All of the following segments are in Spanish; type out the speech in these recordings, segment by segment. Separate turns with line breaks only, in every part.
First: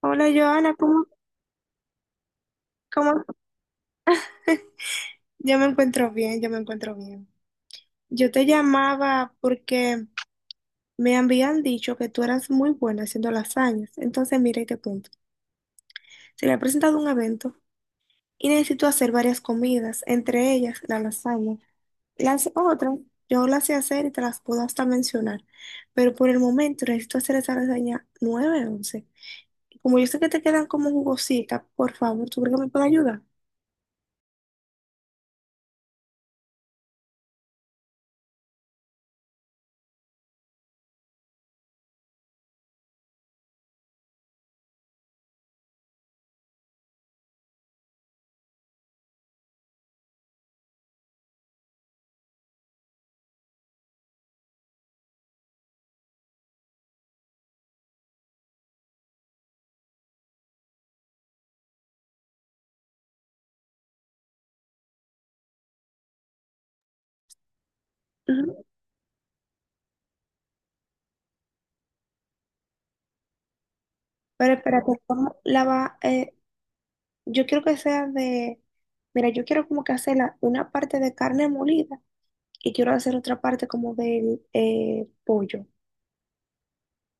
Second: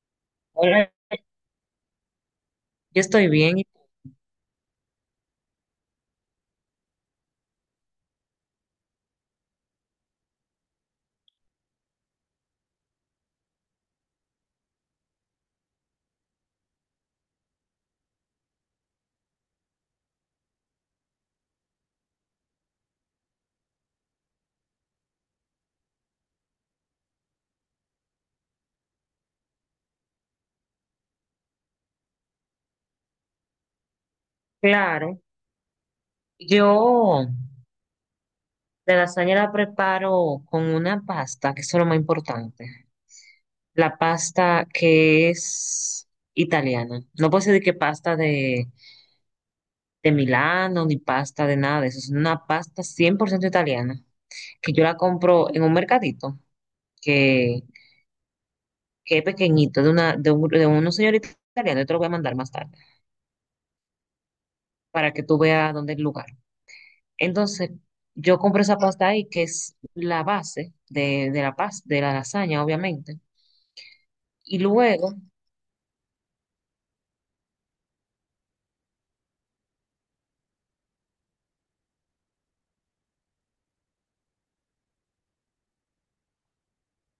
Hola Joana,
Hola,
¿cómo,
yo
cómo?
estoy bien, y
Yo me encuentro bien, yo me encuentro bien. Yo te llamaba porque me habían dicho que tú eras muy buena haciendo lasañas. Entonces, mira y te cuento. Se le ha presentado un evento y necesito hacer varias comidas, entre ellas la lasaña. Las otras, yo las sé hacer y te las puedo hasta mencionar, pero por el momento necesito hacer esa lasaña 9-11. Como yo sé que te quedan como jugositas, por favor, ¿tú crees que me puedes ayudar?
claro. Yo la lasaña la preparo con una pasta, que eso es lo más importante. La pasta que es italiana. No puedo decir que pasta de Milano ni pasta de nada de eso. Es una pasta 100% italiana, que yo la compro en un mercadito que, que es pequeñito, de, una, de, un, de unos señoritos italianos. Yo te lo voy a mandar más tarde para que tú veas dónde es el lugar. Entonces, yo compro
Ujú.
esa pasta ahí, que es la base de la pasta, de la lasaña, obviamente.
Pero
Y
espérate,
luego,
¿cómo la va? Yo quiero que sea de, mira, yo quiero como que hacer la una parte de carne molida y quiero hacer otra parte como del pollo.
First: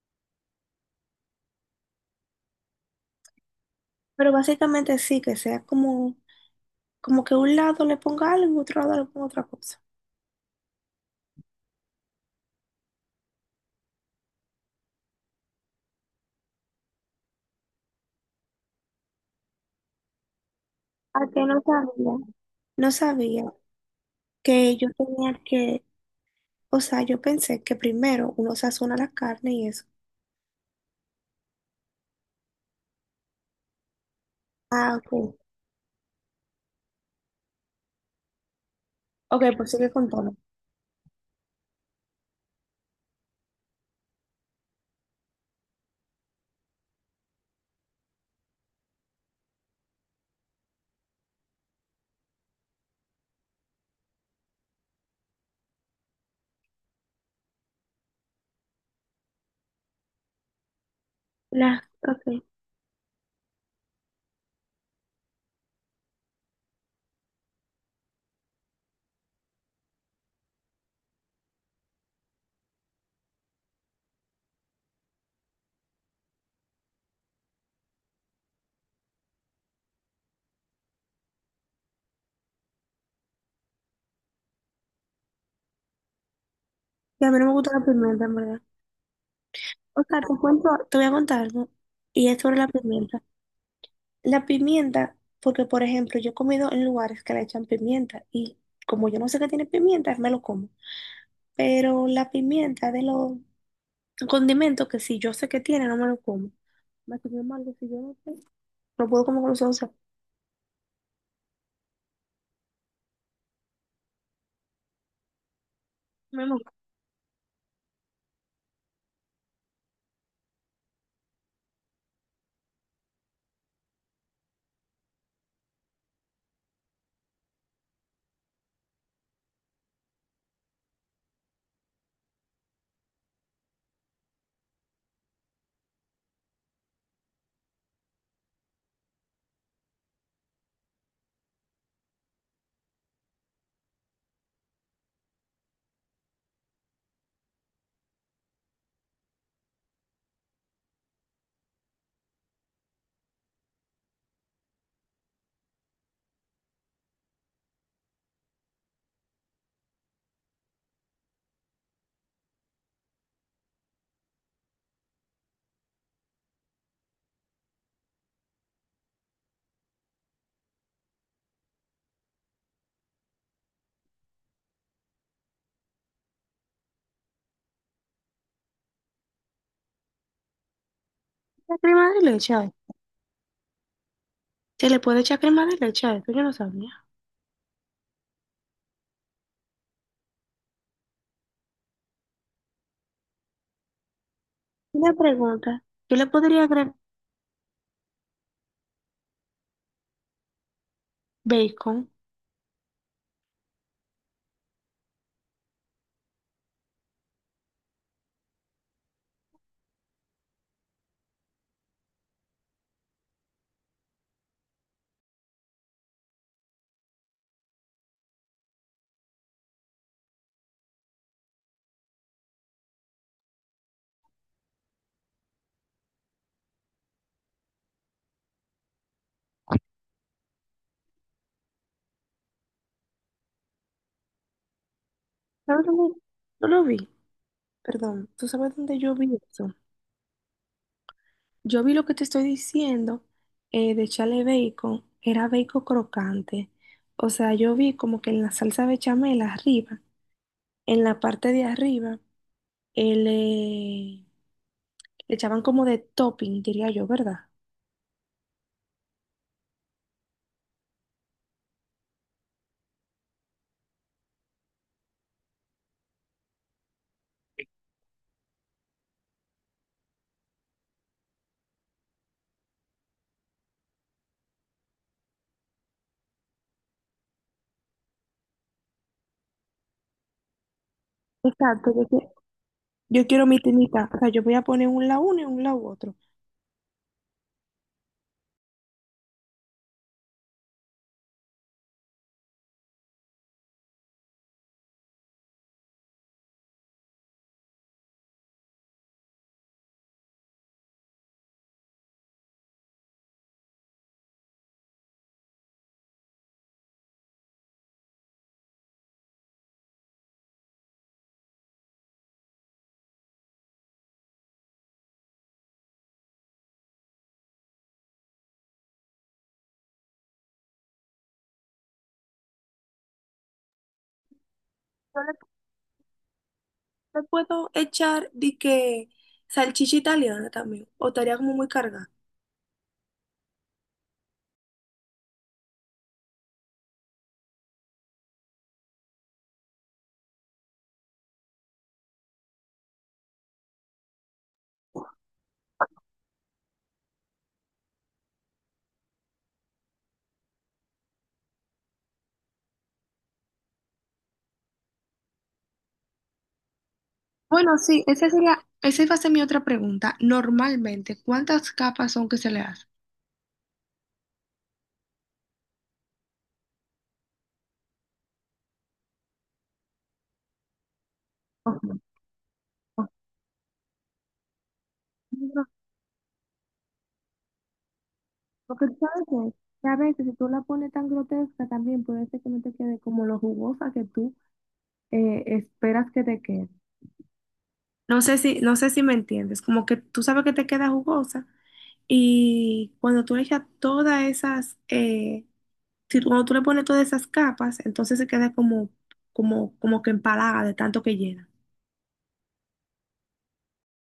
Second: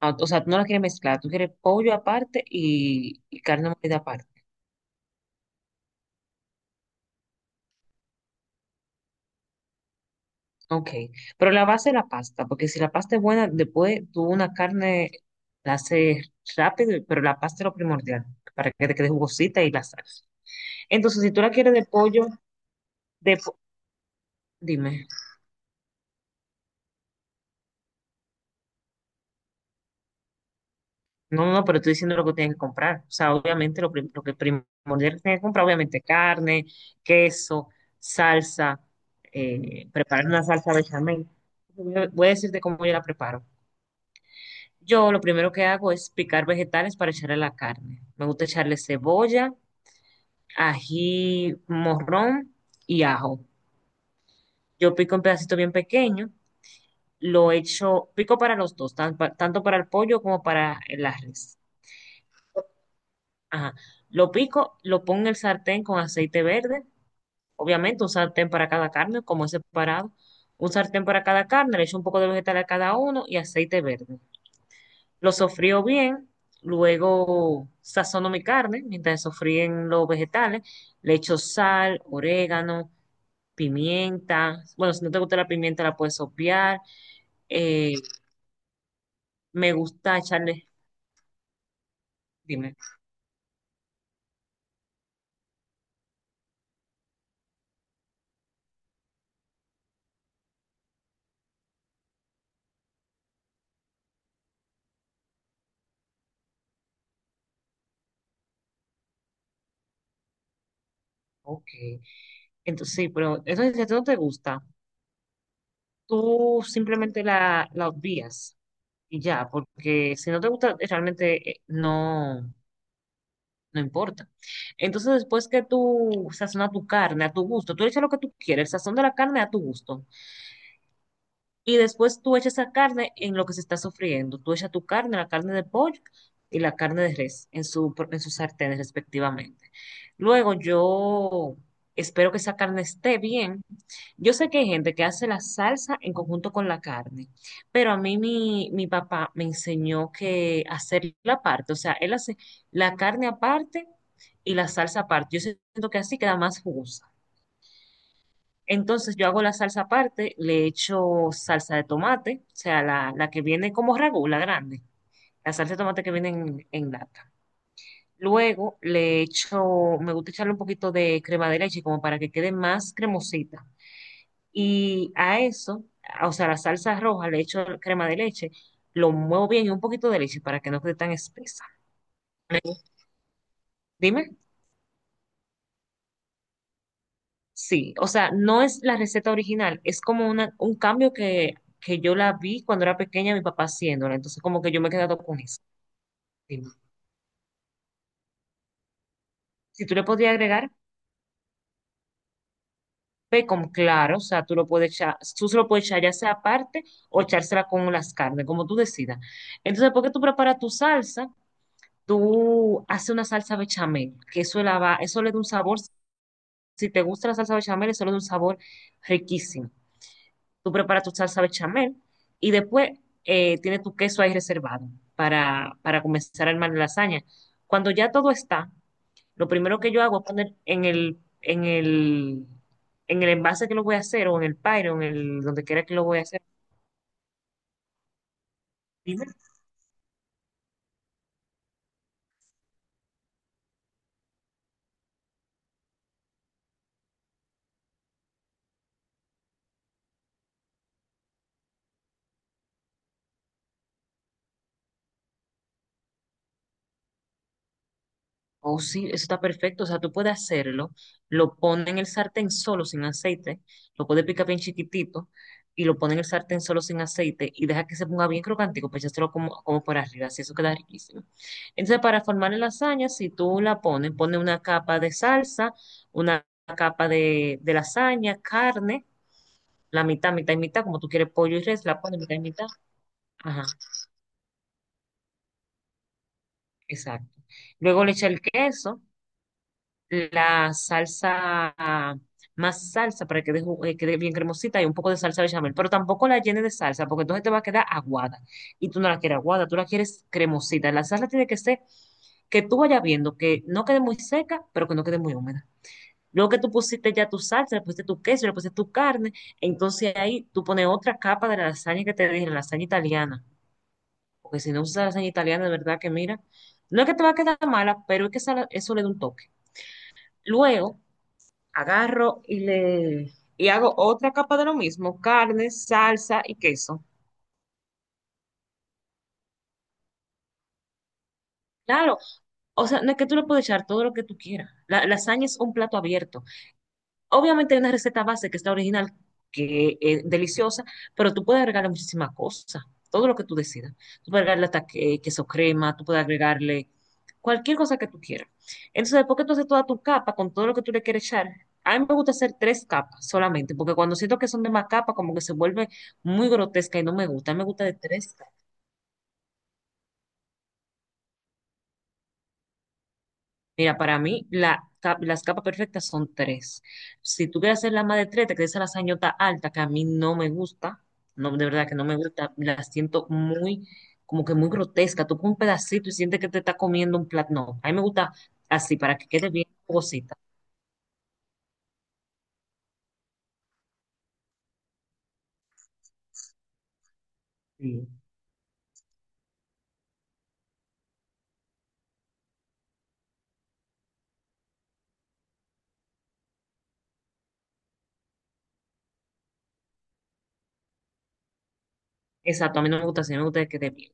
ah, o sea, tú no la quieres mezclar, tú quieres pollo aparte y carne molida
Pero
aparte.
básicamente sí, que sea como, como que un lado le ponga algo y otro lado le ponga otra cosa.
Ok, pero la base es la pasta, porque si la pasta es buena, después tú una carne la haces rápido, pero la pasta es lo primordial, para que te quede jugosita y la salsa.
¿A
Entonces, si
que
tú la
no
quieres de
sabía?
pollo,
No
de
sabía
po-
que yo
dime.
tenía que, o sea, yo pensé que primero uno sazona la carne y eso.
No, no, no, pero estoy diciendo lo que tienen que comprar. O sea, obviamente lo que
Ah,
primordial que
ok.
tienen que comprar, obviamente carne, queso, salsa,
Ok, pues sigue
preparar
contando.
una salsa bechamel. Voy a decirte cómo yo la preparo. Yo lo primero que hago es picar vegetales para echarle la carne. Me gusta echarle cebolla, ají morrón y ajo. Yo pico en pedacitos bien pequeños, lo echo, pico para los dos, tanto para el pollo como para la res.
La, ok. Y
Ajá. Lo pico, lo pongo en el sartén con aceite verde, obviamente un sartén para cada carne, como es separado. Un sartén para cada carne, le echo un poco de vegetal a cada uno y aceite verde. Lo sofrío bien, luego sazono mi carne, mientras sofríen los vegetales, le echo sal, orégano, pimienta. Bueno, si no te gusta la pimienta la puedes obviar.
a mí no me gusta la
Eh,
pimienta, en verdad.
Me
O
gusta
sea, te cuento,
echarle,
te voy a contar algo. Y es sobre la
dime,
pimienta. La pimienta, porque por ejemplo, yo he comido en lugares que le echan pimienta y como yo no sé que tiene pimienta, me lo como. Pero la pimienta de los condimentos que si yo sé que tiene, no me lo como. Me comió mal, que si yo no sé, no puedo comer con los ojos cerrados.
ok. Entonces, sí, pero eso es si a ti no te gusta.
Mi mamá,
Tú simplemente la obvias y ya, porque si no te gusta, realmente no, no importa. Entonces, después que tú sazonas tu carne a tu gusto, tú le echas lo que tú quieres, el sazón de la carne a tu gusto. Y después tú echas esa carne en lo que se está sofriendo. Tú echas tu carne, la carne de pollo y la carne de res en en sus sartenes respectivamente. Luego yo espero que esa carne esté bien. Yo sé que hay gente que hace la salsa en conjunto con la carne, pero a mí mi papá me enseñó que hacer la parte, o sea, él hace la carne aparte y la salsa aparte. Yo siento que así queda más jugosa. Entonces yo hago la salsa aparte, le echo salsa de tomate, o sea, la que viene como ragú, la grande, la salsa de tomate que viene en lata. Luego le echo, me gusta echarle un poquito de crema de leche como para que quede más cremosita. Y a eso, o sea, la salsa roja le echo crema de leche, lo muevo bien y un poquito de leche para que no quede tan espesa.
¿la crema de leche? ¿Ay?
Dime.
¿Se le puede echar crema de leche? A esto yo no sabía.
Sí, o sea, no es la receta original, es como una, un cambio que yo la vi cuando era pequeña, mi papá haciéndola, entonces como que yo me he
Una
quedado con eso.
pregunta, yo le podría
Dime.
agregar
Si tú le podías agregar
bacon.
bacon, claro, o sea, tú lo puedes echar, tú se lo puedes echar ya sea aparte o echársela con las carnes, como tú decidas. Entonces, ¿por qué tú preparas tu salsa? Tú haces una salsa bechamel, que eso, la va, eso le da un sabor, si te gusta la salsa bechamel, eso le da un sabor riquísimo. Tú preparas tu salsa bechamel y después tienes tu queso ahí reservado para comenzar a armar la lasaña. Cuando ya todo está, lo primero que yo hago es poner en el envase que lo voy a hacer o en el pyro, en el donde quiera
¿Sabes
que lo
dónde?
voy a hacer.
No lo vi. Perdón, ¿tú sabes dónde yo vi eso? Yo vi lo que te estoy diciendo de echarle bacon, era bacon crocante. O sea, yo vi como que en la salsa bechamel arriba, en la parte de arriba, eh, le, le echaban como de topping, diría yo, ¿verdad?
Oh, sí, eso está perfecto. O sea, tú puedes hacerlo, lo pones en el sartén solo sin aceite, lo puedes picar bien chiquitito y lo pones en el sartén solo sin aceite y deja que se ponga bien crocantico, pues echárselo como, como por arriba, así eso queda riquísimo. Entonces, para formar la lasaña, si tú la pones, pones una capa de salsa, una capa de lasaña, carne, la mitad, mitad y mitad, como tú quieres pollo y res,
Exacto,
la
yo,
pones mitad y mitad.
yo quiero mi
Ajá,
tinita. O sea, yo voy a poner un lado uno y un lado otro.
exacto. Luego le echa el queso la salsa, ah, más salsa para que quede bien cremosita y un poco de salsa bechamel, pero tampoco la llene de salsa porque entonces te va a quedar aguada y tú no la quieres aguada, tú la quieres cremosita. La salsa tiene que ser que tú vayas viendo que no quede muy seca, pero que no quede muy húmeda. Luego que tú pusiste ya tu salsa, le pusiste tu queso, le pusiste tu carne, entonces ahí tú pones otra capa de la lasaña que te dije, la lasaña italiana, porque si no usas lasaña italiana, de verdad que mira, no es que te va a quedar mala, pero es que eso le da un toque. Luego, agarro y hago otra capa de lo mismo,
Yo le,
carne, salsa y queso.
le puedo echar de que salchicha italiana también, o estaría como muy cargada.
Claro, o sea, no es que tú le puedes echar todo lo que tú quieras. La lasaña es un plato abierto. Obviamente hay una receta base que está original, que es deliciosa, pero tú puedes agregarle muchísimas cosas, todo lo que tú decidas. Tú puedes agregarle queso crema, tú puedes agregarle cualquier cosa que tú quieras. Entonces, después que tú haces toda tu capa con todo lo que tú le quieres echar, a mí me gusta hacer tres capas solamente, porque cuando siento que son de más capas, como que se vuelve muy grotesca y no me gusta. A mí me
Bueno,
gusta de
sí, esa
tres.
sería, esa iba a ser mi otra pregunta. Normalmente, ¿cuántas capas son que se le hace?
Mira, para mí las capas perfectas son tres. Si tú quieres hacer la más de tres, te quedas a la sañota alta, que a mí no me gusta, no, de
Ok,
verdad que no me gusta, la
ok.
siento muy, como que muy grotesca. Tú con un
No,
pedacito y sientes que te está comiendo un plato. No, a mí me gusta
porque tú
así, para
sabes
que quede bien
que a veces si
jugosita.
tú la pones tan grotesca también puede ser que no te quede como lo jugosa que tú esperas que te quede.
Sí.
No sé si, no sé si me entiendes, como que tú sabes que te queda jugosa y cuando tú le echas todas esas, si tú- cuando tú le pones todas esas capas, entonces se queda como, como, como que empalaga de tanto que llena.
Exacto, a mí no me gusta así, a mí me gusta que quede bien.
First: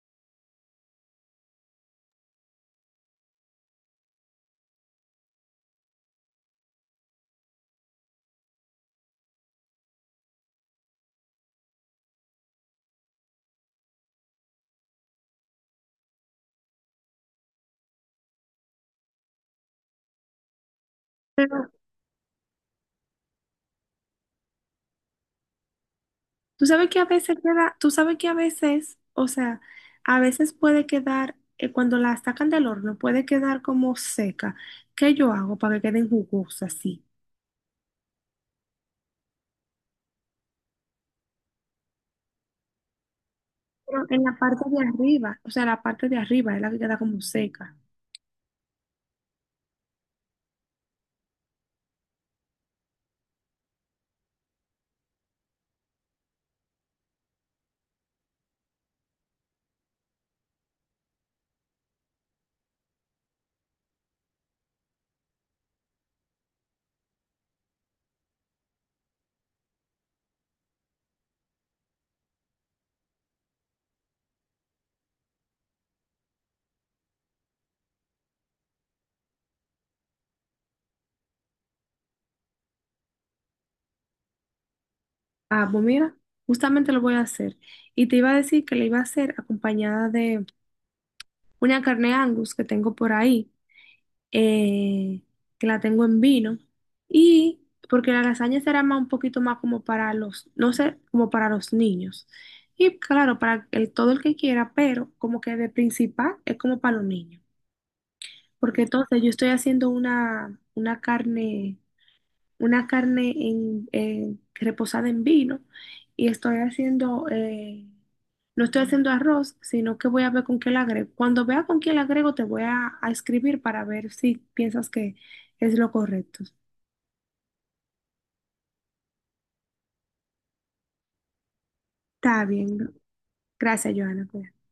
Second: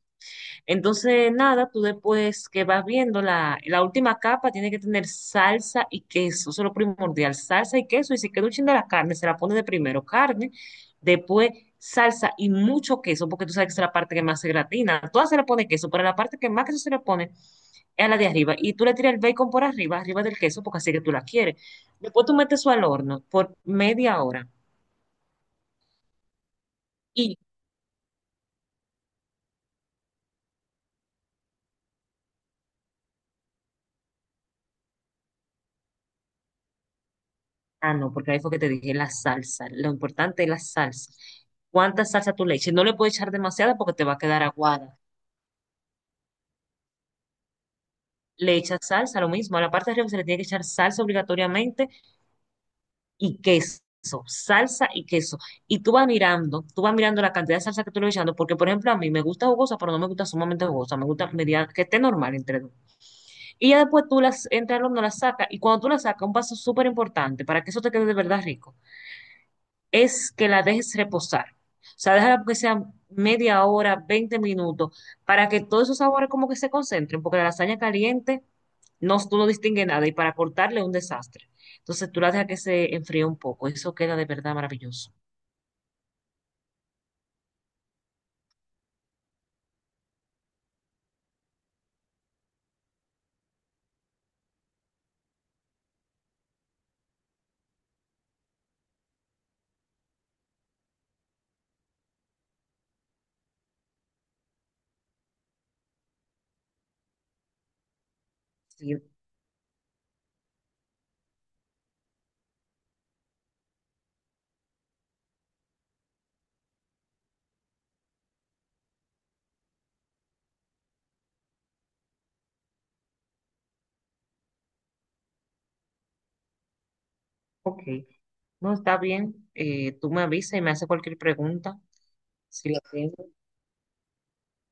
Entonces, nada, tú después que vas viendo, la última capa tiene que tener salsa y queso, eso es lo primordial, salsa y queso, y si queda un chin de la carne, se la pone de primero carne, después salsa y mucho queso, porque tú sabes que esa es la parte que más se gratina, a todas se le pone queso, pero la parte que más queso se le pone es a la de arriba, y tú le tiras el bacon por arriba, arriba del queso, porque así que tú la quieres. Después tú metes eso al horno por media hora.
Tú sabes que a veces queda, tú sabes que a veces, o sea, a veces puede quedar, cuando la sacan del horno, puede quedar como seca. ¿Qué yo hago para que queden jugosas así?
Ah, no, porque ahí fue que te dije la salsa. Lo importante es la salsa. ¿Cuánta salsa tú le eches? No le puedes echar demasiada porque te
Pero
va a
en la
quedar
parte de
aguada.
arriba, o sea, la parte de arriba es la que queda como seca.
Le echas salsa, lo mismo. A la parte de arriba se le tiene que echar salsa obligatoriamente y queso. Salsa y queso. Y tú vas mirando la cantidad de salsa que tú le vas echando, porque por ejemplo a mí me gusta jugosa, pero no me gusta sumamente jugosa. Me gusta media, que esté normal entre dos. Y ya después tú las entras al horno, las sacas. Y cuando tú las sacas, un paso súper importante para que eso te quede de verdad rico es que la dejes reposar. O sea, déjala que sea media hora, 20 minutos, para que todos esos sabores como que se concentren, porque la lasaña caliente no, tú no distingue nada y para cortarle es un desastre. Entonces tú la dejas que se enfríe un poco, eso queda de verdad maravilloso.
Ah, pues mira, justamente lo voy a hacer. Y te iba a decir que le iba a hacer acompañada de una carne Angus que tengo por ahí. eh, que la tengo en vino. Y porque la lasaña será más un poquito más como para los, no sé, como para los niños. Y claro, para el, todo el que quiera, pero como que de principal es como para los niños. Porque
Sí,
entonces yo estoy haciendo una carne reposada en vino y estoy haciendo, no estoy haciendo arroz, sino que voy a ver con qué la agrego. Cuando vea con qué la agrego, te voy a escribir para ver si piensas que es lo correcto.
ok, no está bien, tú me avisas y me haces cualquier pregunta,
Está
si
bien.
la tienes.
Gracias, Johanna. Cuídate.